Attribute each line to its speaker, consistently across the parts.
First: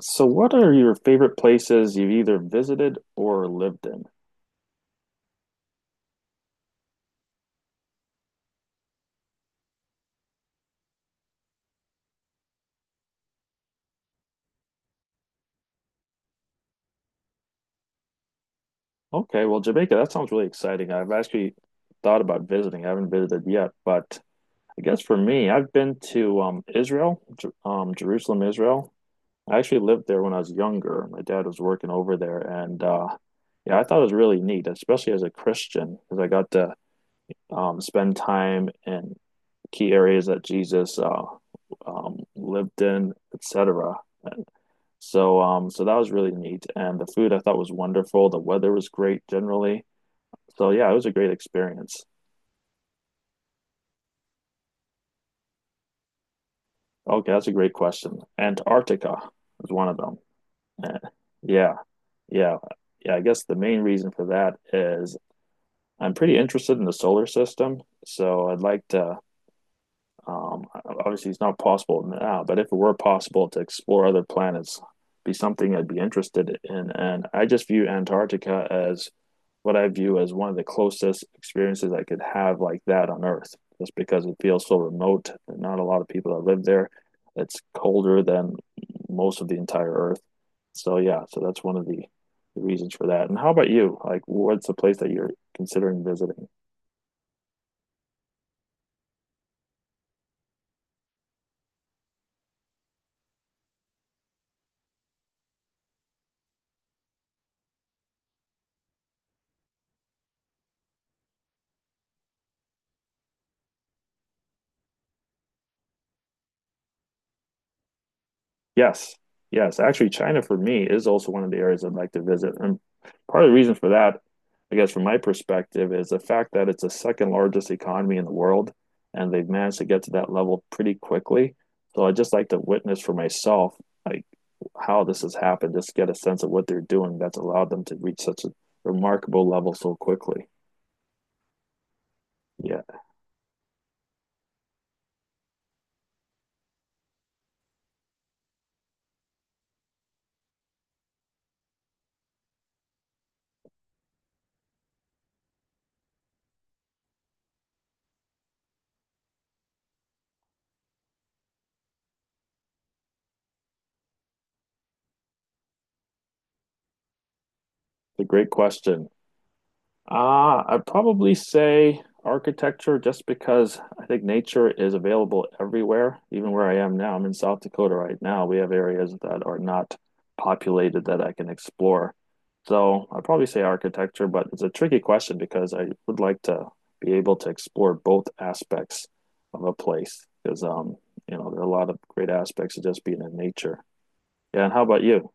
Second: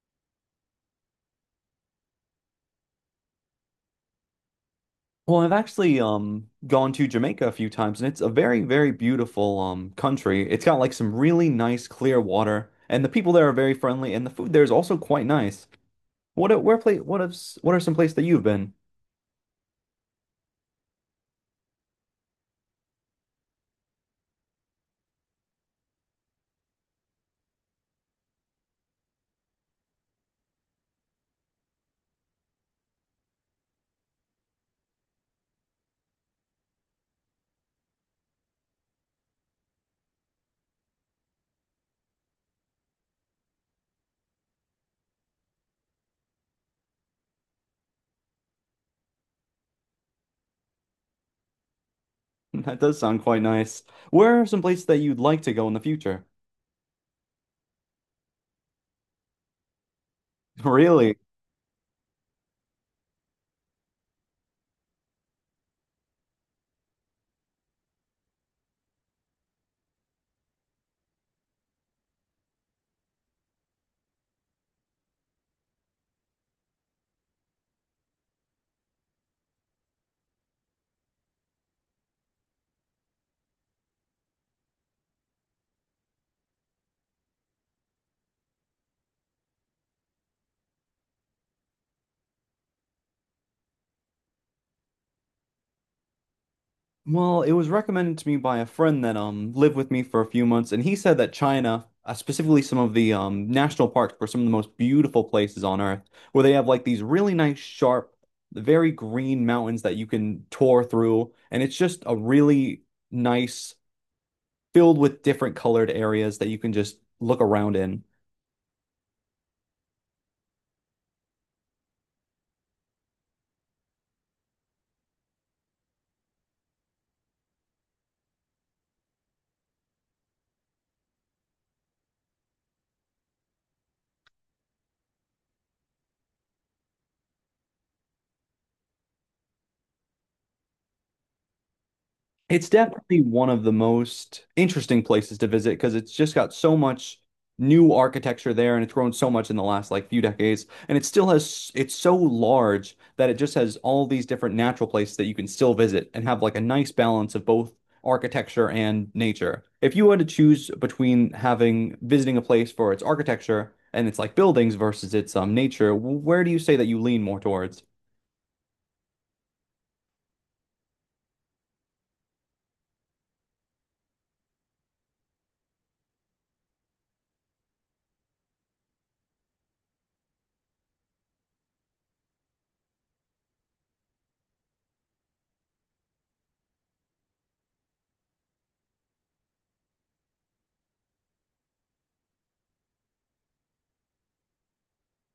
Speaker 1: So, what are your favorite places you've either visited or lived in?
Speaker 2: Well, I've actually gone to Jamaica a few times, and it's a very, very beautiful country. It's got like some really nice clear water, and the people there are very friendly, and the food there is also quite nice. What a- where place what is what are some places that you've been?
Speaker 1: Okay, well, Jamaica, that sounds really exciting. I've actually thought about visiting. I haven't visited yet, but I guess for me, I've been to Israel, Jerusalem, Israel. I actually lived there when I was younger. My dad was working over there, and yeah, I thought it was really neat, especially as a Christian, because I got to spend time in key areas that Jesus lived in, etc. So that was really neat, and the food I thought was wonderful. The weather was great generally. So, yeah, it was a great experience.
Speaker 2: That does sound quite nice. Where are some places that you'd like to go in the future?
Speaker 1: Okay, that's a great question. Antarctica is one of them. Eh,
Speaker 2: Really?
Speaker 1: Yeah, yeah, yeah. I guess the main reason for that is I'm pretty interested in the solar system, so I'd like to. Um, Obviously, it's not possible now, but if it were possible to explore other planets, be something I'd be interested in. And I just view Antarctica as what I view as one of the closest experiences I could have like that on Earth, just because it feels so remote, and not a lot of people that live there. It's colder than most of the entire Earth. So yeah, so that's one of the reasons for that. And how about you? Like, what's the place that you're considering visiting?
Speaker 2: Well, it was recommended to me by a friend that lived with me for a few months, and he said that China, specifically some of the national parks, were some of the most beautiful places on Earth, where they have like these really nice, sharp, very green mountains that you can tour through, and it's just a really nice, filled with different colored areas that you can just look around in.
Speaker 1: Yes, yes. Actually, China for me is also one of the areas I'd like to visit. And part of the reason for that, I guess from my perspective, is the fact that it's the second largest economy in the world, and they've managed to get to that level pretty quickly. So I'd just like to witness for myself like how this has happened, just get a sense of what they're doing that's allowed them to reach such a remarkable level so quickly.
Speaker 2: It's
Speaker 1: Yeah,
Speaker 2: definitely one of the most interesting places to visit because it's just got so much new architecture there, and it's grown so much in the last like few decades, and it still has, it's so large that it just has all these different natural places that you can still visit and have like a nice balance of both architecture and nature. If you had to choose between having visiting a place for its architecture and its like buildings versus its nature, where do you say that you lean more towards?
Speaker 1: it's a great question. I'd probably say architecture just because I think nature is available everywhere, even where I am now. I'm in South Dakota right now. We have areas that are not populated that I can explore. So I'd probably say architecture, but it's a tricky question because I would like to be able to explore both aspects of a place because there are a lot of great aspects of just being in nature. Yeah, and how about you?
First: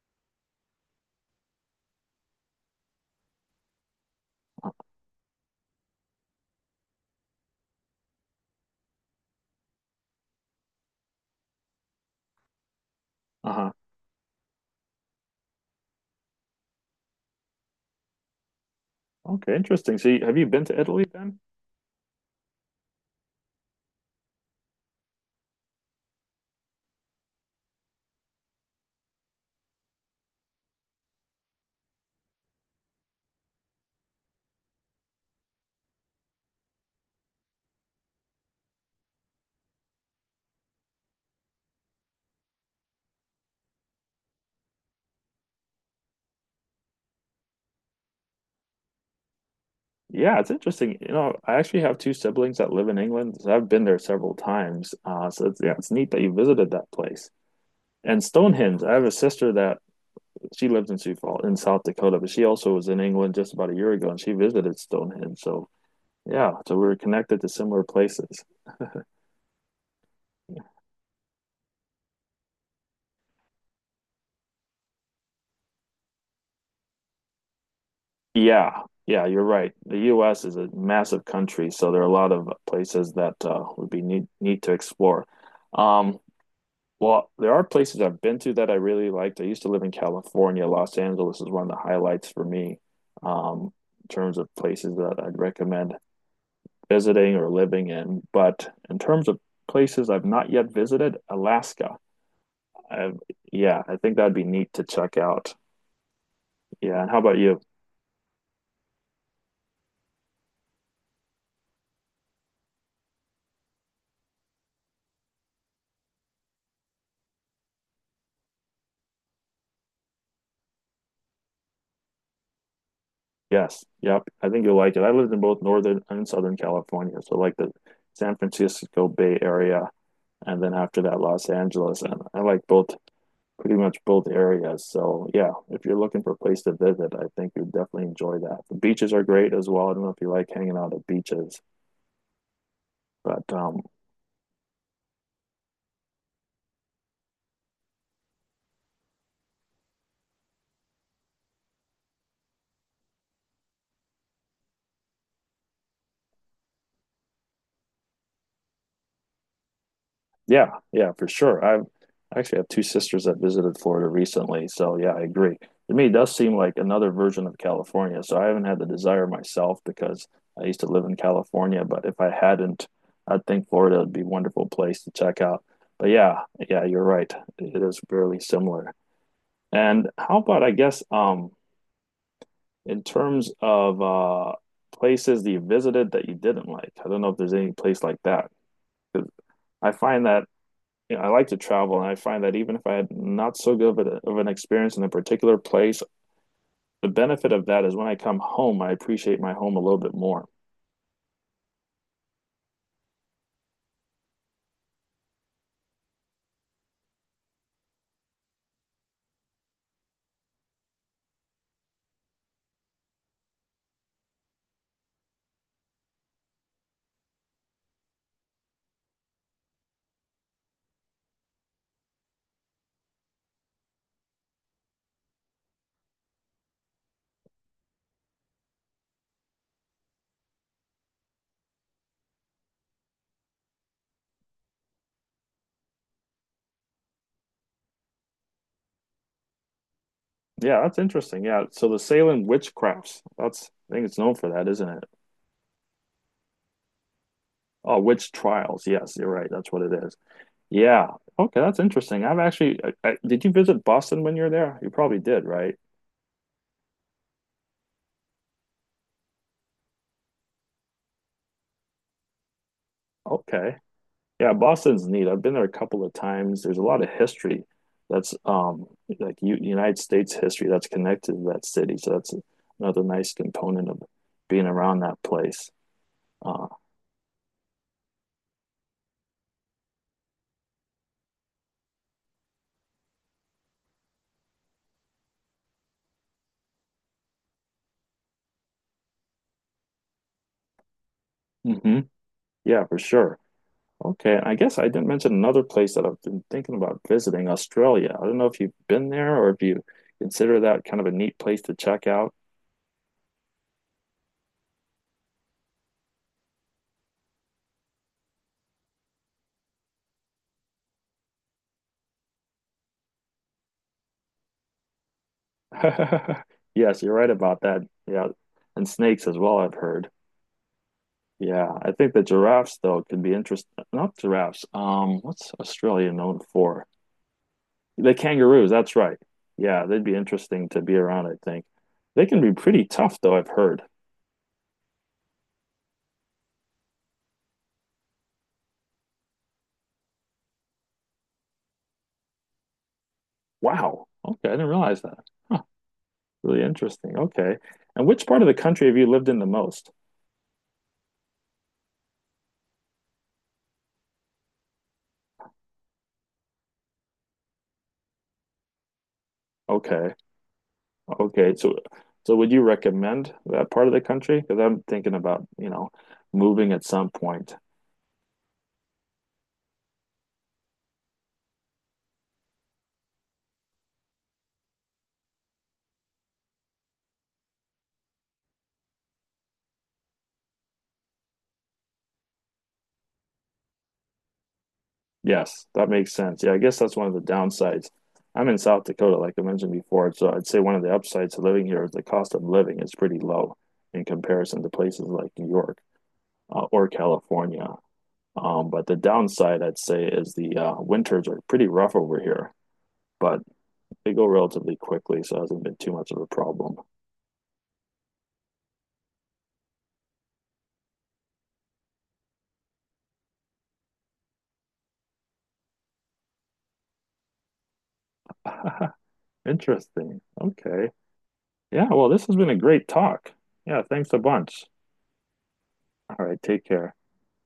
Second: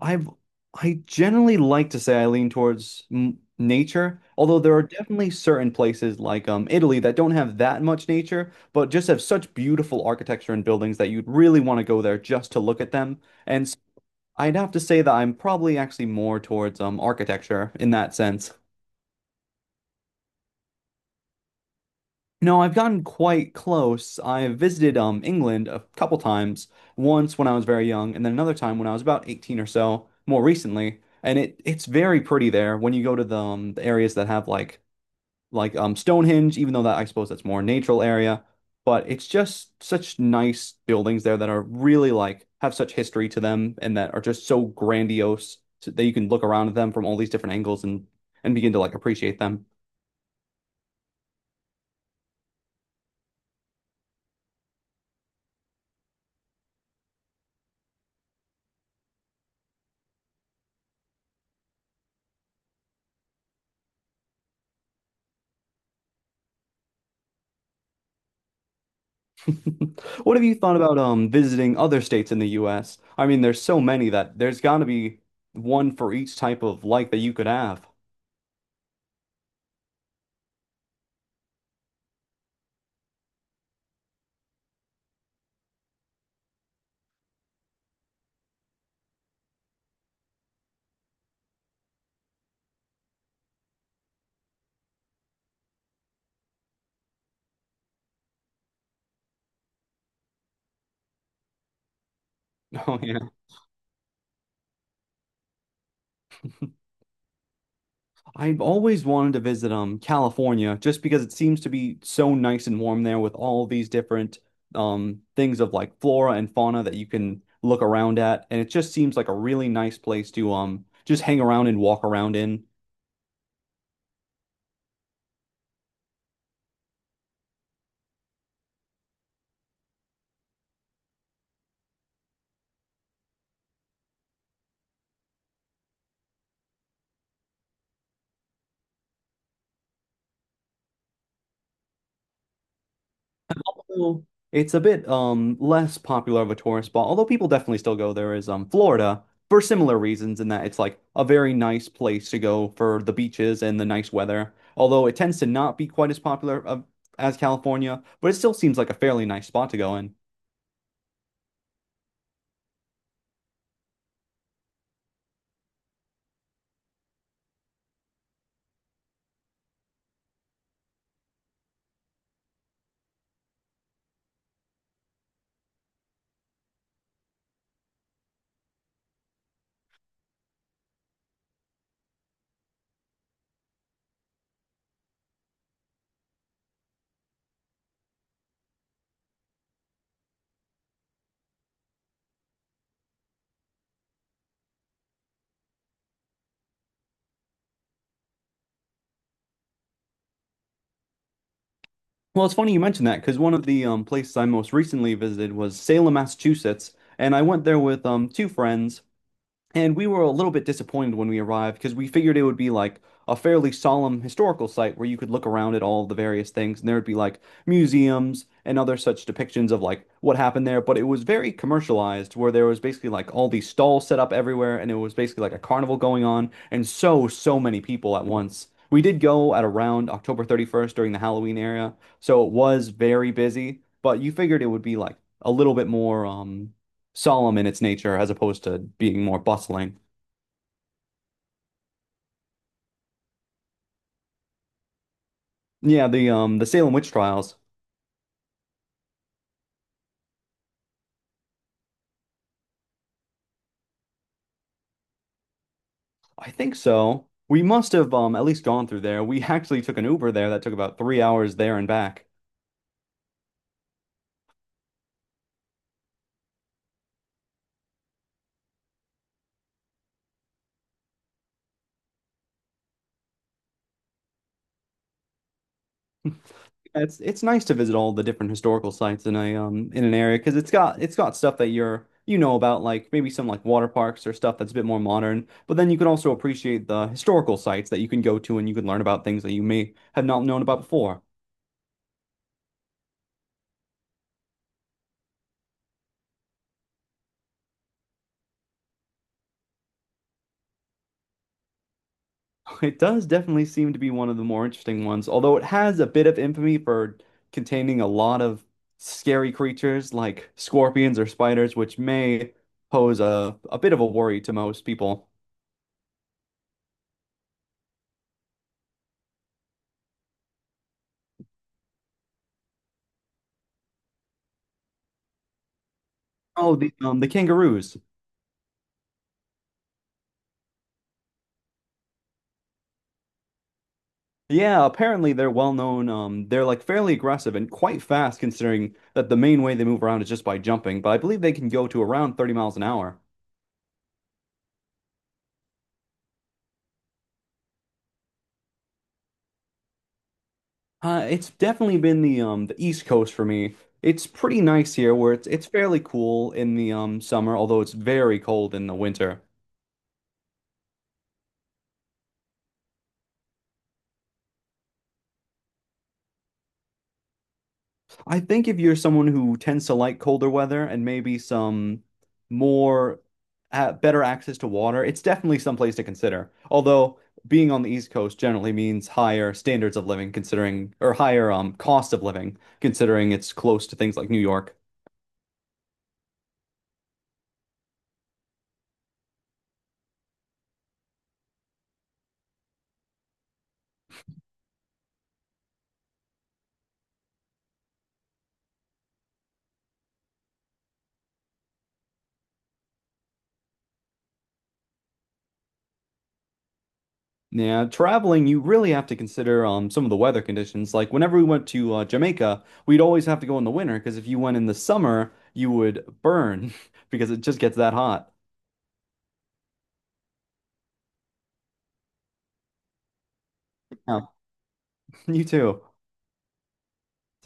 Speaker 2: I've I generally like to say I lean towards m nature, although there are definitely certain places like Italy that don't have that much nature, but just have such beautiful architecture and buildings that you'd really want to go there just to look at them. And
Speaker 1: Uh-huh.
Speaker 2: s- I'd have to say that I'm probably actually more towards architecture in that sense.
Speaker 1: Okay, interesting. So you, have you been to Italy then?
Speaker 2: No, I've gotten quite close. I visited England a couple times, once when I was very young, and then another time when I was about 18 or so, more recently. And it's very pretty there when you go to the areas that have like like Stonehenge, even though that I suppose that's more a natural area, but it's just such nice buildings there that are really like, have such history to them, and that are just so grandiose so that you can look around at them from all these different angles and begin to like appreciate them.
Speaker 1: Yeah, it's interesting. You know, I actually have two siblings that live in England, so I've been there several times. So it's, yeah, it's neat that you visited that place. And Stonehenge, I have a sister that she lives in Sioux Falls in South Dakota, but she also was in England just about a year ago, and she visited Stonehenge. So yeah, so we were connected to similar places.
Speaker 2: What have you thought about visiting other states in the US? I mean, there's so many that there's got to be one for each type of life that you could have.
Speaker 1: Yeah, yeah, you're right. The U.S. is a massive country, so there are a lot of places that would be neat, neat to explore. Um, Well, there are places I've been to that I really liked. I used to live in California. Los Angeles is one of the highlights for me, um, in terms of places that I'd recommend visiting or living in. But in terms of places I've not yet visited, Alaska.
Speaker 2: Oh
Speaker 1: I
Speaker 2: yeah.
Speaker 1: Yeah, I think that'd be neat to check out. Yeah, and how about you?
Speaker 2: I've always wanted to visit California just because it seems to be so nice and warm there, with all these different things of like flora and fauna that you can look around at, and it just seems like a really nice place to just hang around and walk around in.
Speaker 1: Yes, yep. I think you'll like it. I lived in both Northern and Southern California, so like the San Francisco Bay Area, and then after that, Los Angeles. And I like both pretty much both areas. So yeah, if you're looking for a place to visit, I think you'd definitely enjoy that. The beaches are great as well. I don't know if you like hanging out at beaches, but
Speaker 2: Well, it's a bit less popular of a tourist spot, although people definitely still go there, is Florida, for similar reasons, in that it's like a very nice place to go for the beaches and the nice weather. Although it tends to not be quite as popular as California, but it still seems like a fairly nice spot to go in.
Speaker 1: yeah, yeah, for sure. I actually have two sisters that visited Florida recently, so yeah, I agree. To me, it does seem like another version of California. So I haven't had the desire myself because I used to live in California, but if I hadn't, I'd think Florida would be a wonderful place to check out. But yeah, yeah, you're right. It is fairly similar. And how about, I guess, In terms of Places that you visited that you didn't like, I don't know if there's any place like that. 'Cause I find that you know, I like to travel, and I find that even if I had not so good of, of an experience in a particular place, the benefit of that is when I come home, I appreciate my home a little bit more.
Speaker 2: Well, it's funny you mentioned that, because one of the places I most recently visited was Salem, Massachusetts, and I went there with two friends. And we were a little bit disappointed when we arrived, because we figured it would be like a fairly solemn historical site where you could look around at all the various things, and there would be like museums and other such depictions of like what happened there. But it was very commercialized, where there was basically like all these stalls set up everywhere, and it was basically like a carnival going on, and so, so many people at once. We did go at around October 31st during the Halloween era, so it was very busy, but you figured it would be like a little bit more solemn in its nature, as opposed to being more bustling.
Speaker 1: Yeah, that's interesting. Yeah, so the Salem witchcrafts, that's I think it's known for that, isn't it?
Speaker 2: Yeah, the Salem witch trials.
Speaker 1: Oh, witch trials. Yes, you're right. That's what it is. Yeah. Okay, that's interesting. I've actually, I, Did you visit Boston when you were there? You probably did, right?
Speaker 2: I think so. We must have at least gone through there. We actually took an Uber there that took about 3 hours there and back.
Speaker 1: Okay. Yeah, Boston's neat. I've been there a couple of times. There's a lot of history that's like U United States history that's connected to that city. So that's another nice component of being around that place. Uh,
Speaker 2: It's nice to visit all the different historical sites in an area, because it's got stuff that you know about, like maybe some like water parks or stuff that's a bit more modern. But then you can also appreciate the historical sites that you can go to, and you can learn about things that you may have not known about before.
Speaker 1: hmm Yeah, for sure. Okay, and I guess I didn't mention another place that I've been thinking about visiting, Australia. I don't know if you've been there or if you consider that kind of a neat place to check out.
Speaker 2: It does definitely seem to be one of the more interesting ones, although it has a bit of infamy for containing a lot of scary creatures like scorpions or spiders, which may pose a bit of a worry to most people.
Speaker 1: Yes, you're right about that. Yeah, and snakes as well, I've heard. Yeah, I think the giraffes though could be interesting. Not giraffes. What's Australia known
Speaker 2: Oh,
Speaker 1: for?
Speaker 2: the kangaroos.
Speaker 1: The kangaroos, that's right. Yeah, they'd be interesting to be around, I think. They can be pretty tough though, I've heard.
Speaker 2: Yeah, apparently they're well known. They're like fairly aggressive and quite fast, considering that the main way they move around is just by jumping. But I believe they can go to around 30 miles an hour.
Speaker 1: Wow. Okay, I didn't realize that. Huh, Really interesting. Okay. And which part of the country have you lived in the most?
Speaker 2: It's definitely been the East Coast for me. It's pretty nice here, where it's fairly cool in the summer, although it's very cold in the winter.
Speaker 1: Okay. Okay. So so would you recommend that part of the country? Because I'm thinking about, you know, moving at some point.
Speaker 2: I think if you're someone who tends to like colder weather and maybe some more better access to water, it's definitely someplace to consider. Although being on the East Coast generally means higher standards of living, considering, or higher cost of living, considering it's close to things like New York.
Speaker 1: Yes, that makes sense. Yeah, I guess that's one of the downsides. I'm in South Dakota, like I mentioned before, so I'd say one of the upsides to living here is the cost of living is pretty low in comparison to places like New York or California. But the downside, I'd say, is the winters are pretty rough over here. But they go relatively quickly, so it hasn't been too much of a problem.
Speaker 2: Yeah, traveling, you really have to consider some of the weather conditions. Like whenever we went to Jamaica, we'd always have to go in the winter, because if you went in the summer, you would burn because it just gets that hot.
Speaker 1: Interesting. Okay. Yeah, well, this has been a great talk. Yeah, thanks a
Speaker 2: Yeah,
Speaker 1: bunch.
Speaker 2: you too.
Speaker 1: All right, take care.